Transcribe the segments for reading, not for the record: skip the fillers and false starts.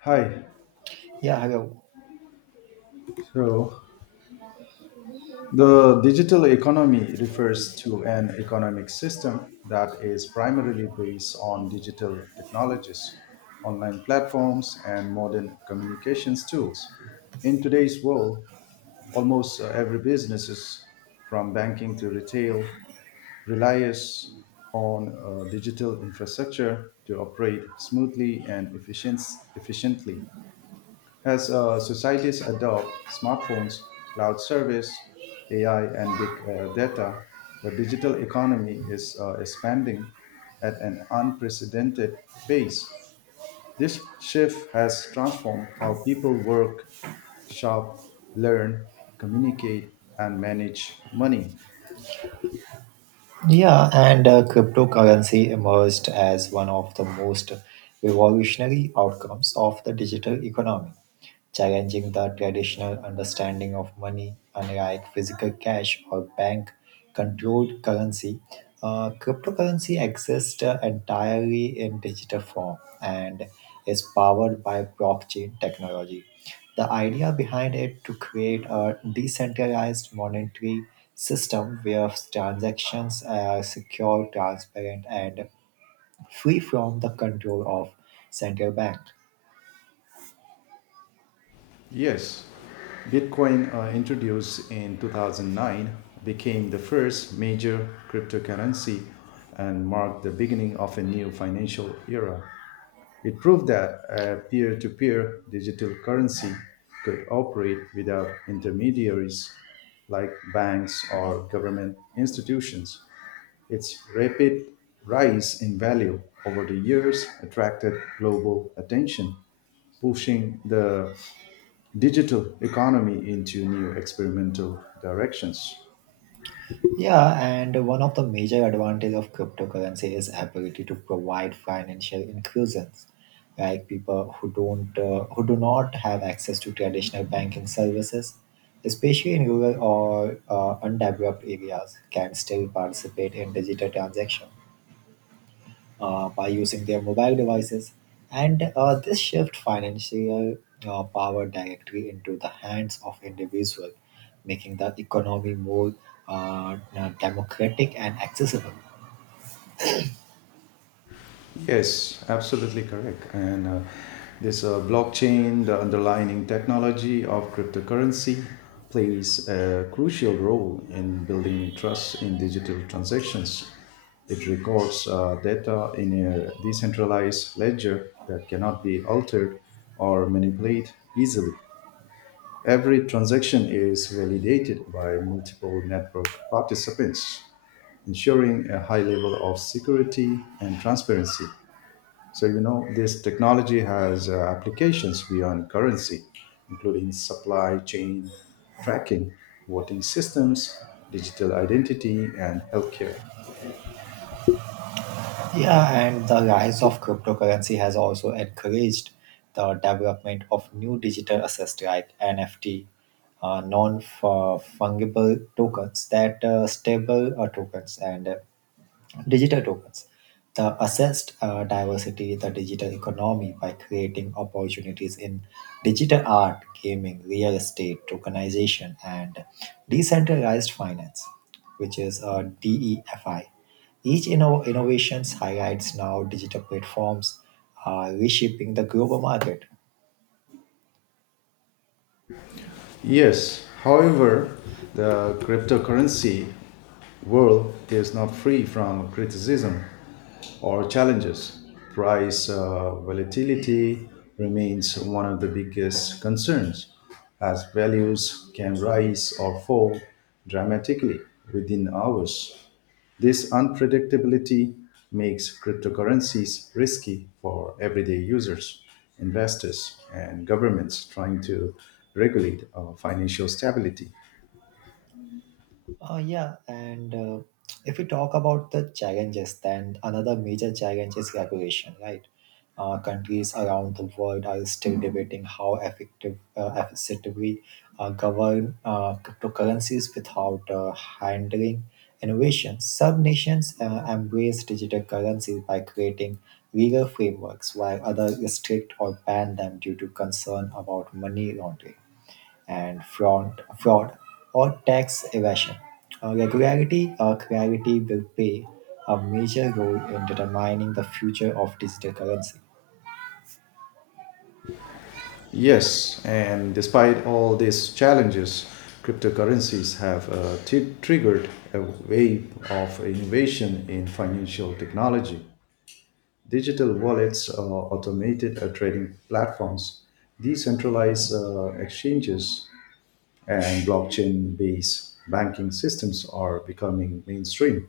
Hi. Yeah, I will. So, the digital economy refers to an economic system that is primarily based on digital technologies, online platforms, and modern communications tools. In today's world, almost every business, from banking to retail, relies on digital infrastructure to operate smoothly and efficiently. As societies adopt smartphones, cloud service, AI, and big data, the digital economy is expanding at an unprecedented pace. This shift has transformed how people work, shop, learn, communicate, and manage money. Yeah, and Cryptocurrency emerged as one of the most revolutionary outcomes of the digital economy, challenging the traditional understanding of money. Unlike physical cash or bank-controlled currency, cryptocurrency exists entirely in digital form and is powered by blockchain technology. The idea behind it to create a decentralized monetary system where transactions are secure, transparent, and free from the control of central bank. Yes, Bitcoin, introduced in 2009, became the first major cryptocurrency and marked the beginning of a new financial era. It proved that a peer to peer digital currency could operate without intermediaries like banks or government institutions. Its rapid rise in value over the years attracted global attention, pushing the digital economy into new experimental directions. Yeah, and one of the major advantage of cryptocurrency is ability to provide financial inclusions. Like people who don't who do not have access to traditional banking services, especially in rural or undeveloped areas, can still participate in digital transactions by using their mobile devices. And this shift financial power directly into the hands of individual, making the economy more democratic and accessible. Yes, absolutely correct. And this blockchain, the underlying technology of cryptocurrency, plays a crucial role in building trust in digital transactions. It records data in a decentralized ledger that cannot be altered or manipulated easily. Every transaction is validated by multiple network participants, ensuring a high level of security and transparency. So, you know, this technology has applications beyond currency, including supply chain tracking, voting systems, digital identity, and healthcare. Yeah, and the rise of cryptocurrency has also encouraged the development of new digital assets like NFT, non-fungible tokens that stable tokens and digital tokens. The assessed diversity, the digital economy by creating opportunities in digital art, gaming, real estate, tokenization, and decentralized finance, which is DEFI. Innovations highlights now digital platforms are reshaping the global market. Yes, however, the cryptocurrency world is not free from criticism or challenges. Price volatility remains one of the biggest concerns, as values can rise or fall dramatically within hours. This unpredictability makes cryptocurrencies risky for everyday users, investors, and governments trying to regulate financial stability. Yeah, and If we talk about the challenges, then another major challenge is regulation, right? Countries around the world are still debating effectively govern cryptocurrencies without handling innovation. Some nations embrace digital currencies by creating legal frameworks, while others restrict or ban them due to concern about money laundering and fraud or tax evasion. Regularity or clarity will play a major role in determining the future of digital currency. Yes, and despite all these challenges, cryptocurrencies have triggered a wave of innovation in financial technology. Digital wallets, automated trading platforms, decentralized exchanges, and blockchain based banking systems are becoming mainstream.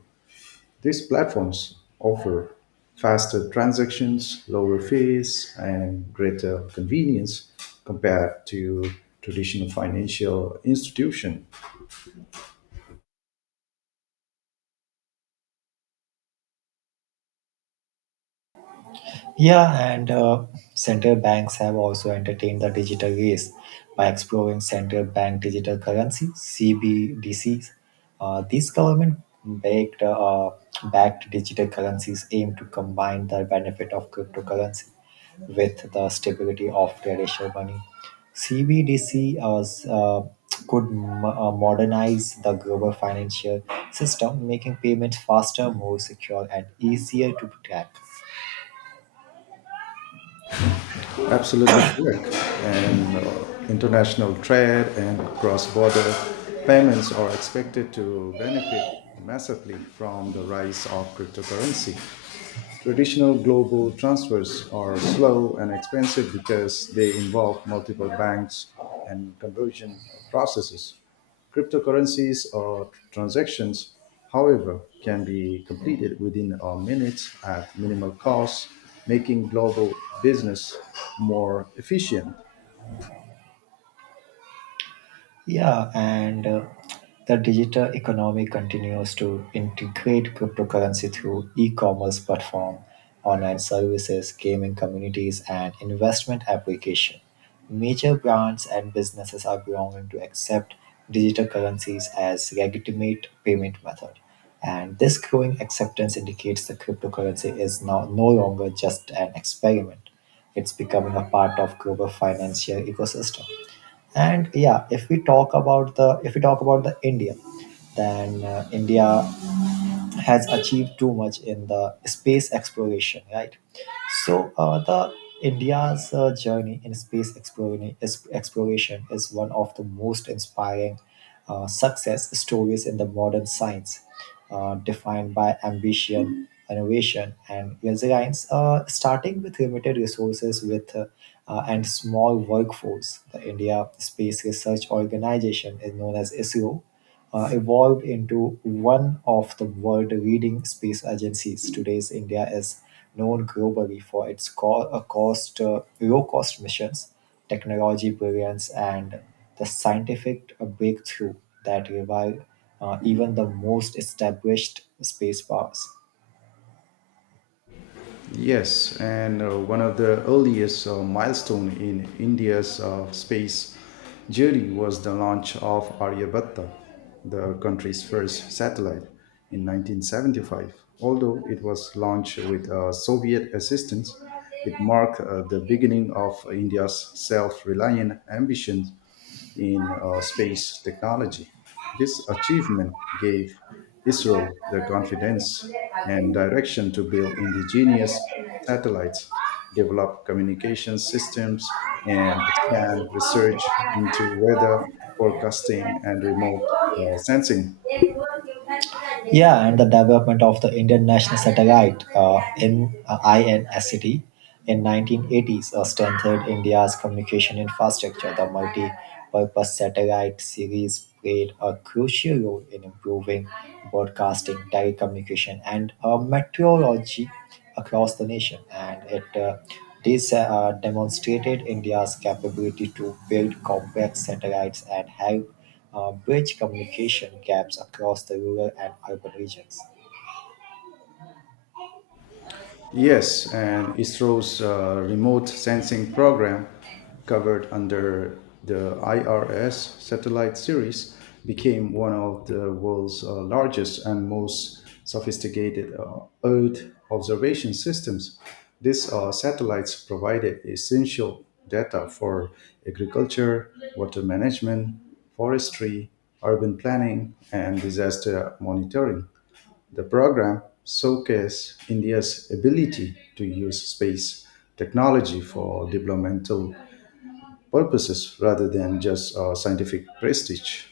These platforms offer faster transactions, lower fees, and greater convenience compared to traditional financial institution. Yeah, and Central banks have also entertained the digital race by exploring central bank digital currency (CBDCs). These government-backed backed digital currencies aim to combine the benefit of cryptocurrency with the stability of traditional money. CBDC as, modernize the global financial system, making payments faster, more secure, and easier to track. Absolutely correct. And international trade and cross-border payments are expected to benefit massively from the rise of cryptocurrency. Traditional global transfers are slow and expensive because they involve multiple banks and conversion processes. Cryptocurrencies or transactions, however, can be completed within a minute at minimal cost, making global business more efficient. Yeah, and The digital economy continues to integrate cryptocurrency through e-commerce platform, online services, gaming communities, and investment application. Major brands and businesses are growing to accept digital currencies as legitimate payment method. And this growing acceptance indicates the cryptocurrency is now no longer just an experiment. It's becoming a part of global financial ecosystem, and yeah, if we talk about the if we talk about the india, then india has achieved too much in the space exploration, right? So the India's journey in exploration is one of the most inspiring success stories in the modern science, defined by ambition, innovation, and resilience. Starting with limited resources, with and small workforce, the India Space Research Organization is known as ISRO, evolved into one of the world leading space agencies. Today's India is known globally for its low cost missions, technology brilliance, and the scientific breakthrough that rival even the most established space powers. Yes, and one of the earliest milestone in India's space journey was the launch of Aryabhatta, the country's first satellite, in 1975. Although it was launched with Soviet assistance, it marked the beginning of India's self-reliant ambitions in space technology. This achievement gave ISRO the confidence and direction to build indigenous satellites, develop communication systems, and expand research into weather forecasting and remote Thank you. Sensing. Yeah, and the development of the Indian National Satellite in INST in 1980s strengthened India's communication infrastructure. The multi-purpose satellite series played a crucial role in improving broadcasting, telecommunication, and meteorology across the nation, and it this demonstrated India's capability to build complex satellites and help bridge communication gaps across the rural and urban regions. Yes, and ISRO's remote sensing program, covered under the IRS satellite series, became one of the world's largest and most sophisticated Earth observation systems. These satellites provided essential data for agriculture, water management, forestry, urban planning, and disaster monitoring. The program showcased India's ability to use space technology for developmental purposes rather than just scientific prestige.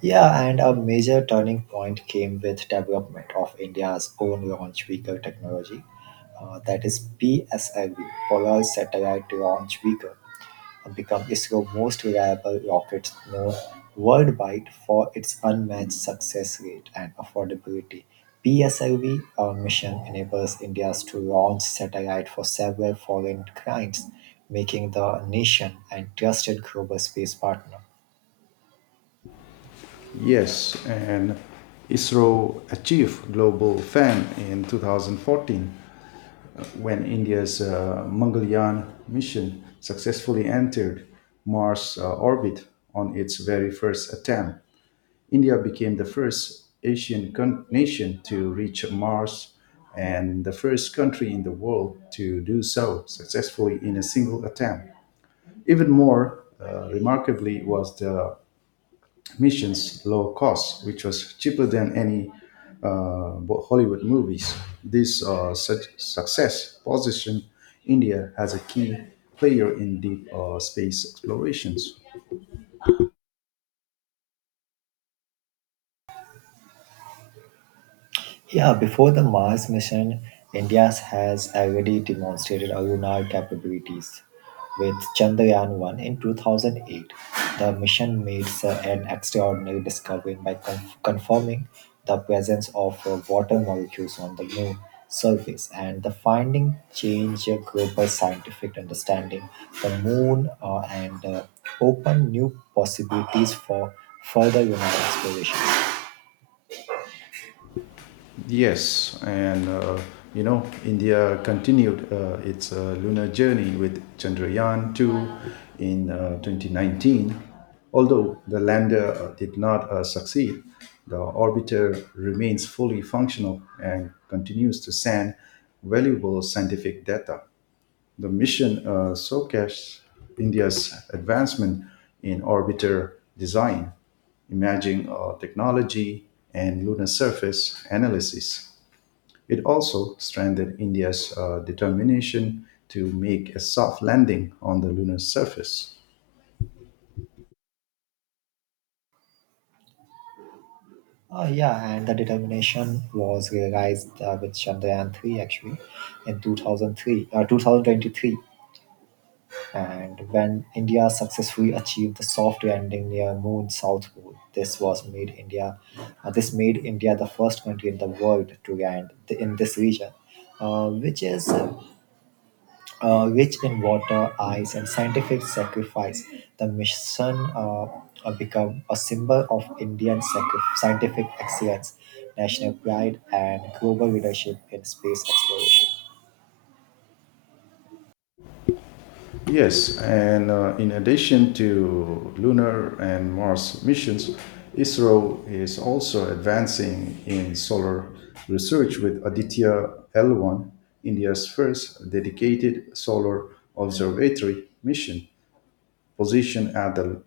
Yeah, and a major turning point came with development of India's own launch vehicle technology, that is PSLV, Polar Satellite Launch Vehicle. The company is the most reliable rockets, known worldwide for its unmatched success rate and affordability. PSLV mission enables India to launch satellite for several foreign clients, making the nation a trusted global space partner. Yes, and ISRO achieved global fame in 2014 when India's Mangalyaan mission successfully entered Mars orbit on its very first attempt. India became the first nation to reach Mars and the first country in the world to do so successfully in a single attempt. Even more remarkably was the mission's low cost, which was cheaper than any uh, Hollywood movies. This such success positioned India as a key player in deep space explorations. Yeah, before the Mars mission, India has already demonstrated lunar capabilities. With Chandrayaan 1 in 2008, the mission made an extraordinary discovery by confirming the presence of water molecules on the moon surface, and the finding changed global scientific understanding the moon and opened new possibilities for further lunar explorations. Yes, and you know, India continued its lunar journey with Chandrayaan 2 in 2019. Although the lander did not succeed, the orbiter remains fully functional and continues to send valuable scientific data. The mission showcased India's advancement in orbiter design, imaging technology, and lunar surface analysis. It also strengthened India's determination to make a soft landing on the lunar surface. Yeah, and the determination was realized with Chandrayaan 3 actually in 2023, and when India successfully achieved the soft landing near Moon South Pole, this made India the first country in the world to in this region, which is rich in water, ice, and scientific sacrifice. The mission become a symbol of scientific excellence, national pride, and global leadership in space exploration. Yes, and in addition to lunar and Mars missions, ISRO is also advancing in solar research with Aditya L1, India's first dedicated solar observatory mission, positioned at the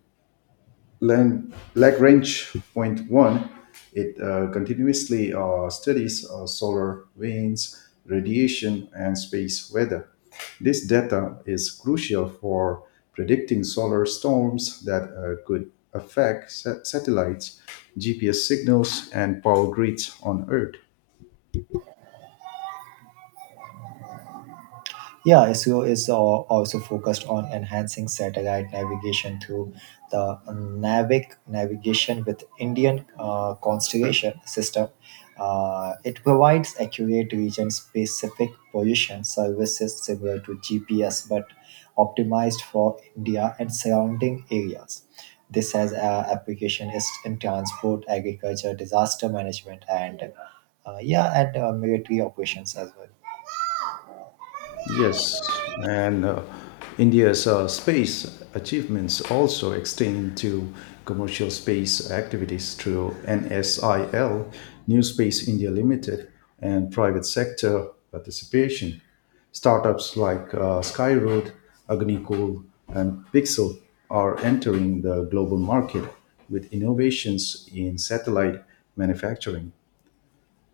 Lagrange point one. It continuously studies solar winds, radiation, and space weather. This data is crucial for predicting solar storms that could affect satellites, GPS signals, and power grids on Earth. Yeah, SEO is also focused on enhancing satellite navigation through the Navic navigation with Indian constellation system. It provides accurate region-specific position services similar to GPS, but optimized for India and surrounding areas. This has application is in transport, agriculture, disaster management, and military operations as well. Yes, and India's space achievements also extend to commercial space activities through NSIL, New Space India Limited, and private sector participation. Startups like Skyroad, Agnicool, and Pixel are entering the global market with innovations in satellite manufacturing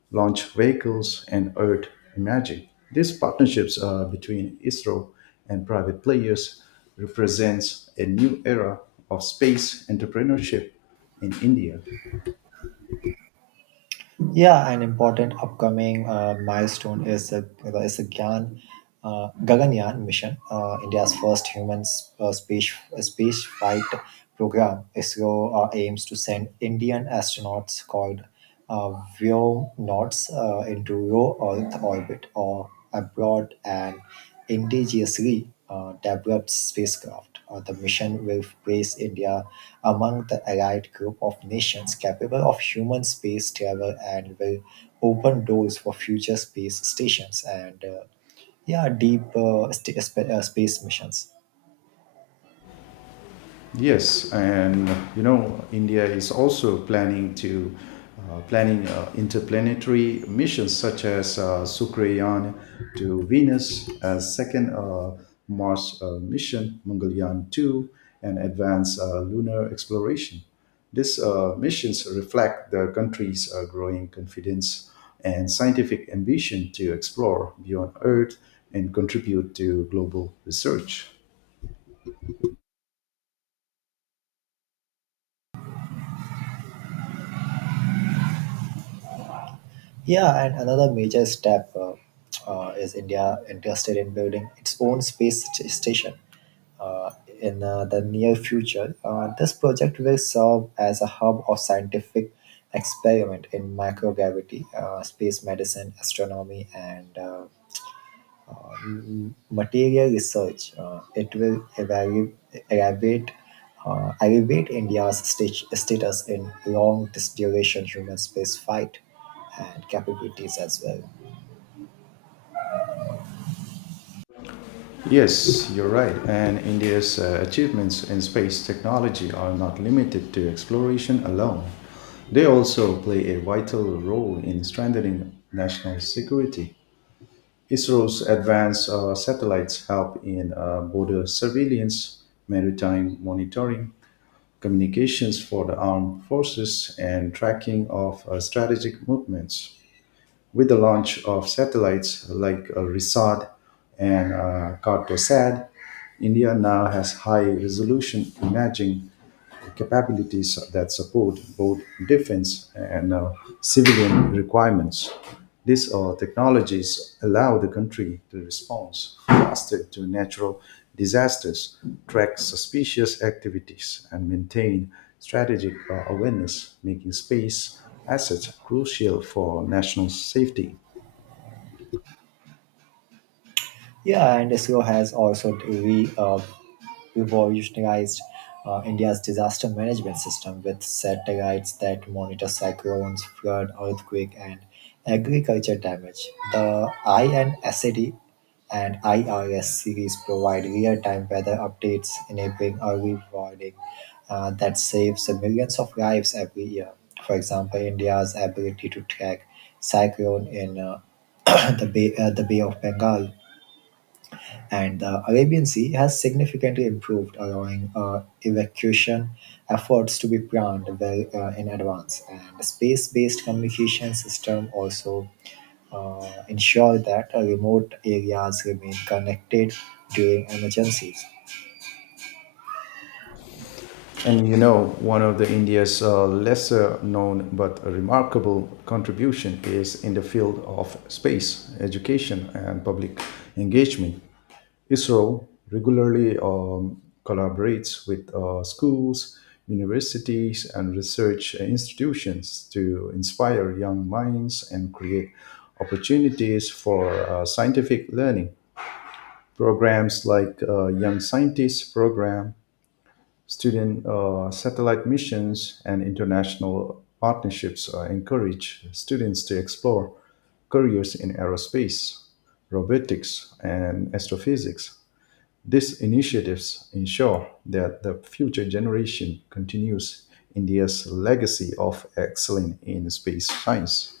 launch vehicles, and Earth Imaging. These partnerships between ISRO and private players represents a new era of space entrepreneurship in India. Yeah, an important upcoming milestone is the Gaganyaan mission, India's first human space flight program. ISRO aims to send Indian astronauts called uh, Vyomnauts into low Earth orbit or abroad and indigenously developed spacecraft. The mission will place India among the allied group of nations capable of human space travel and will open doors for future space stations and deep space missions. Yes, and you know, India is also planning interplanetary missions such as Sukrayaan to Venus, as second Mars mission Mangalyaan 2, and advanced lunar exploration. These missions reflect the country's growing confidence and scientific ambition to explore beyond Earth and contribute to global research. Yeah, and another major step is India interested in building its own station Uh, in the near future. This project will serve as a hub of scientific experiment in microgravity, space medicine, astronomy, and material research. It will elevate elevate status in long duration human space flight and capabilities as well. Yes, you're right. And India's achievements in space technology are not limited to exploration alone. They also play a vital role in strengthening national security. ISRO's advanced satellites help in border surveillance, maritime monitoring, communications for the armed forces, and tracking of strategic movements. With the launch of satellites like RISAT and CartoSat, India now has high resolution imaging capabilities that support both defense and civilian requirements. These technologies allow the country to respond faster to natural disasters, track suspicious activities, and maintain strategic awareness, making space assets crucial for national safety. Yeah, and ISRO has also revolutionized India's disaster management system with satellites that monitor cyclones, flood, earthquake, and agriculture damage. The INSAD and IRS series provide real-time weather updates, enabling early warning that saves millions of lives every year. For example, India's ability to track cyclone in the Bay of Bengal and the Arabian Sea has significantly improved, allowing evacuation efforts to be planned well in advance. And space-based communication system also ensure that remote areas remain connected during emergencies. And you know, one of the India's lesser known but remarkable contribution is in the field of space education and public engagement. ISRO regularly collaborates with schools, universities, and research institutions to inspire young minds and create opportunities for scientific learning. Programs like Young Scientists Program Student satellite missions and international partnerships encourage students to explore careers in aerospace, robotics, and astrophysics. These initiatives ensure that the future generation continues India's legacy of excellence in space science.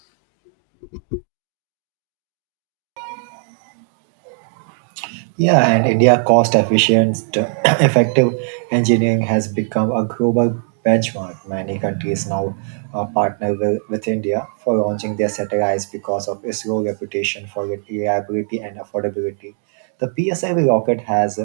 Yeah, and India cost efficient, effective engineering has become a global benchmark. Many countries now with India for launching their satellites because of its low reputation for reliability and affordability. The PSIV rocket has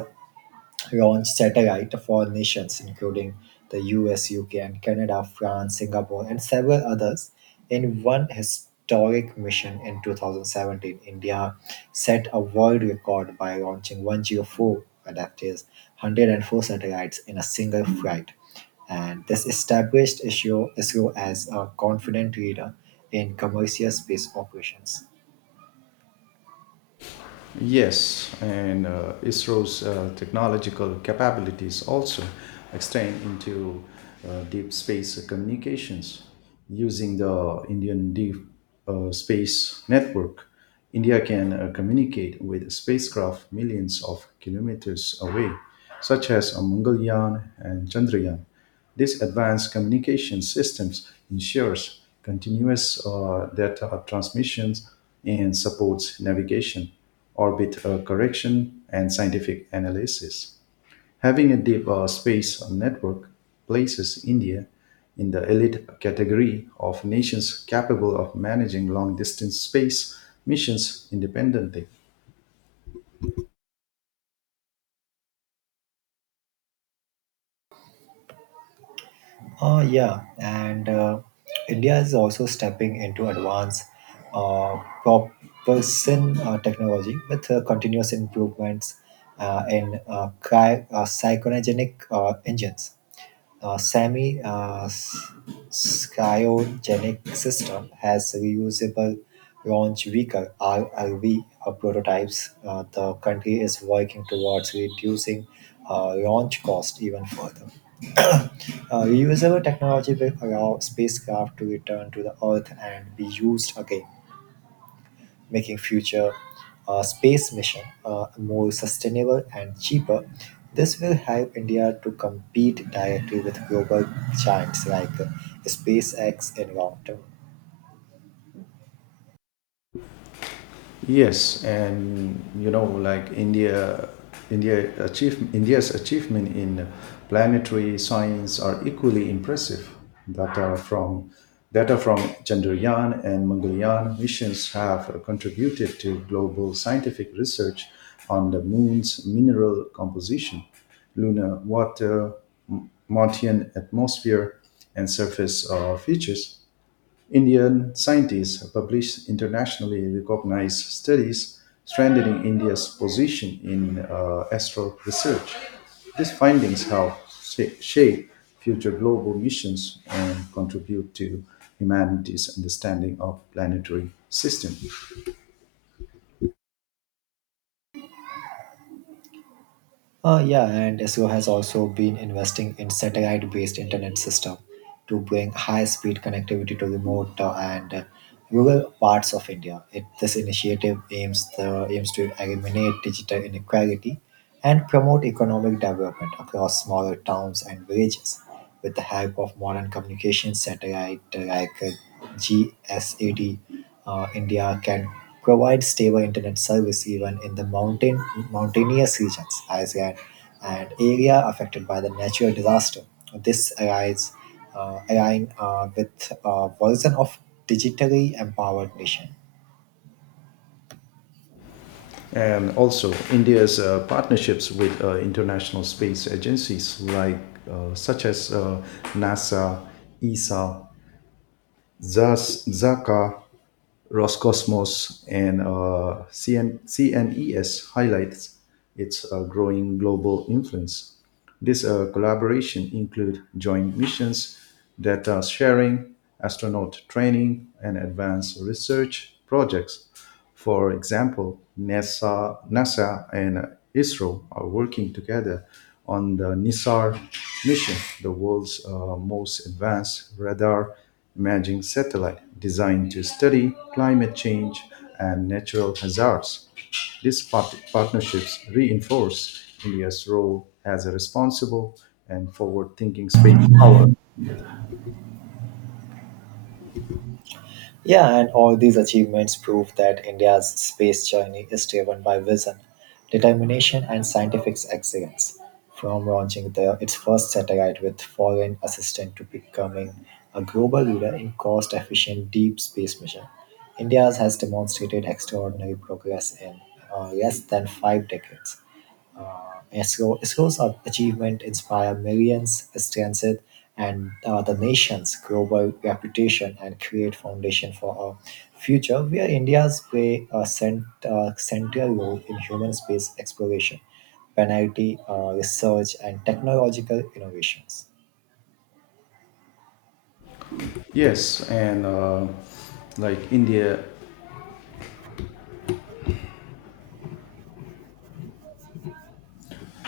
launched satellite for nations including the US, UK, and Canada, France, Singapore, and several others. In one historic mission in 2017, India set a world record by launching 104, that is 104 satellites in a single flight. And this established ISRO as a confident leader in commercial space operations. Yes, and ISRO's technological capabilities also extend into deep space communications. Using the Indian Deep Space Network, India can communicate with spacecraft millions of kilometers away, such as Mangalyaan and Chandrayaan. This advanced communication systems ensures continuous data transmissions and supports navigation, orbit correction, and scientific analysis. Having a deep space network places India in the elite category of nations capable of managing long distance space missions independently. Yeah, and India is also stepping into advanced propulsion technology with continuous improvements in cryogenic engines. Semi cryogenic system has reusable launch vehicle RLV prototypes. The country is working towards reducing launch cost even further. Reusable technology will allow spacecraft to return to the Earth and be used again, making future space mission more sustainable and cheaper. This will help India to compete directly with global giants like SpaceX in long term. Yes, and you know, like India's achievement in planetary science are equally impressive. Data from Data from Chandrayaan and Mangalyaan missions have contributed to global scientific research on the moon's mineral composition, lunar water, Martian atmosphere, and surface features. Indian scientists have published internationally recognized studies strengthening India's position in astro research. These findings help shape future global missions and contribute to humanity's understanding of planetary system. Yeah, and SEO has also been investing in satellite-based internet system to bring high-speed connectivity to remote and rural parts of India. This initiative aims to eliminate digital inequality and promote economic development across smaller towns and villages with the help of modern communication satellite like GSAT. India can provide stable internet service even in the mountainous regions, Iceland, and area affected by the natural disaster. This align with a version of digitally empowered nation. And also, India's partnerships with international space agencies like such as NASA, ESA, ZAS, ZACA, Roscosmos and CNES highlights its growing global influence. This collaboration include joint missions, data sharing, astronaut training, and advanced research projects. For example, NASA and ISRO are working together on the NISAR mission, the world's most advanced radar imaging satellite designed to study climate change and natural hazards. These partnerships reinforce India's role as a responsible and forward-thinking space. Yeah, and all these achievements prove that India's space journey is driven by vision, determination, and scientific excellence. From launching the, its first satellite with foreign assistance to becoming a global leader in cost efficient deep space mission, India has demonstrated extraordinary progress in less than five decades. Of achievement inspire millions, strengthen and the nation's global reputation and create foundation for a future where India's play a central role in human space exploration, penalty research, and technological innovations. Yes, and like India,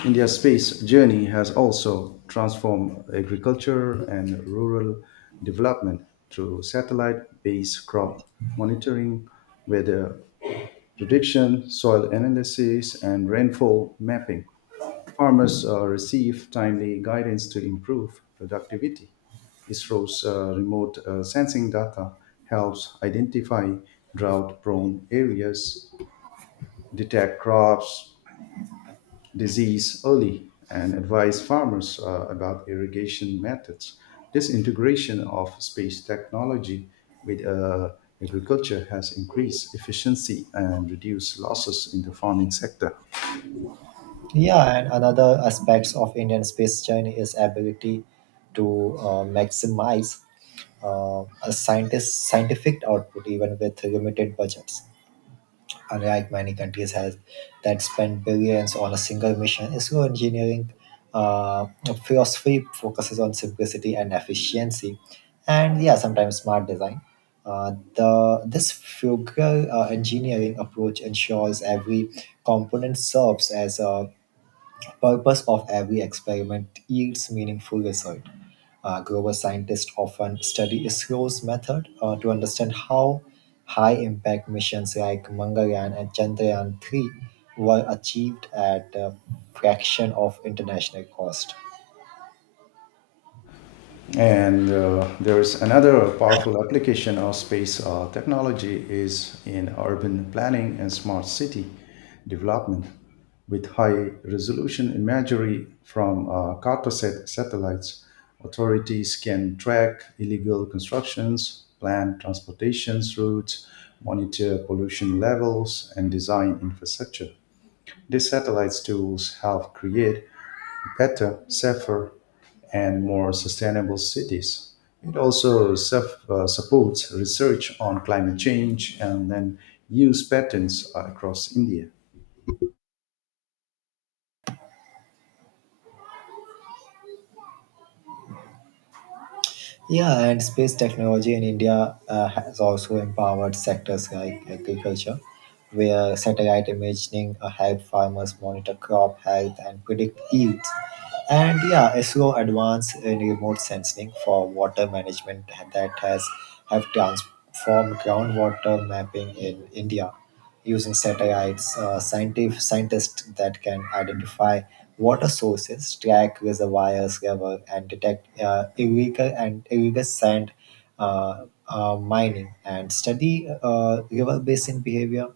India's space journey has also transformed agriculture and rural development through satellite-based crop monitoring, weather prediction, soil analysis, and rainfall mapping. Farmers receive timely guidance to improve productivity. ISRO's remote sensing data helps identify drought prone areas, detect crops, disease early, and advise farmers about irrigation methods. This integration of space technology with agriculture has increased efficiency and reduced losses in the farming sector. Yeah, and another aspects of Indian space journey is ability to maximize a scientist scientific output even with limited budgets, unlike many countries has that spend billions on a single mission. Isro engineering uh, philosophy focuses on simplicity and efficiency, and yeah, sometimes smart design. The this frugal engineering approach ensures every component serves as a purpose of every experiment yields meaningful result. Global scientists often study ISRO's method to understand how high impact missions like Mangalyaan and Chandrayaan 3 were achieved at a fraction of international cost. And there is another powerful application of space technology is in urban planning and smart city development with high resolution imagery from Cartosat satellites. Authorities can track illegal constructions, plan transportation routes, monitor pollution levels, and design infrastructure. These satellites tools help create better, safer, and more sustainable cities. It also supports research on climate change and then use patents across India. Yeah, and space technology in India has also empowered sectors like agriculture, where satellite imaging help farmers monitor crop health and predict yields. And yeah, ISRO advance in remote sensing for water management that has have transformed groundwater mapping in India using satellites. Scientific Scientists that can identify water sources, track reservoirs, river, and detect illegal sand mining, and study river basin behavior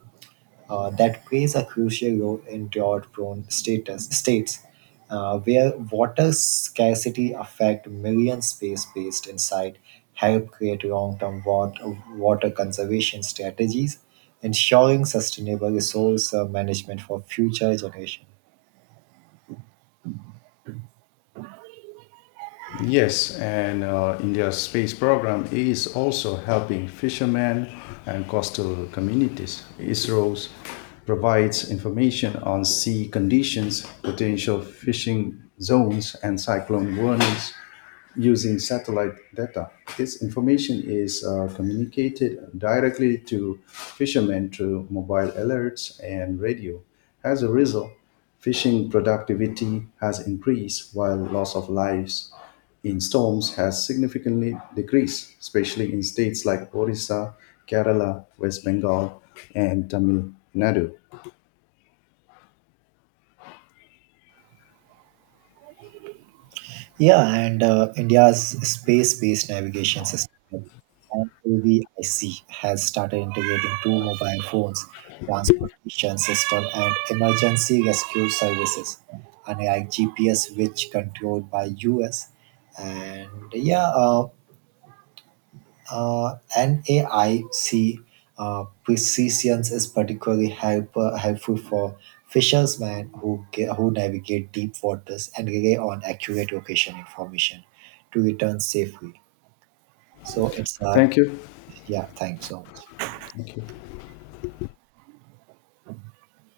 that plays a crucial role in drought-prone status states. Where water scarcity affect million, space-based insight help create long-term water conservation strategies ensuring sustainable resource management for future generations. Yes, and India's space program is also helping fishermen and coastal communities. ISRO provides information on sea conditions, potential fishing zones, and cyclone warnings using satellite data. This information is communicated directly to fishermen through mobile alerts and radio. As a result, fishing productivity has increased while loss of lives in storms has significantly decreased, especially in states like Orissa, Kerala, West Bengal, and Tamil Nadu. Yeah, and India's space-based navigation system, NAVIC, has started integrating two mobile phones, transportation system, and emergency rescue services, unlike GPS, which controlled by US. And yeah, uh, NAIC precisions is helpful for who navigate deep waters and rely on accurate location information to return safely. So it's uh, Thank you. yeah, Thanks so much.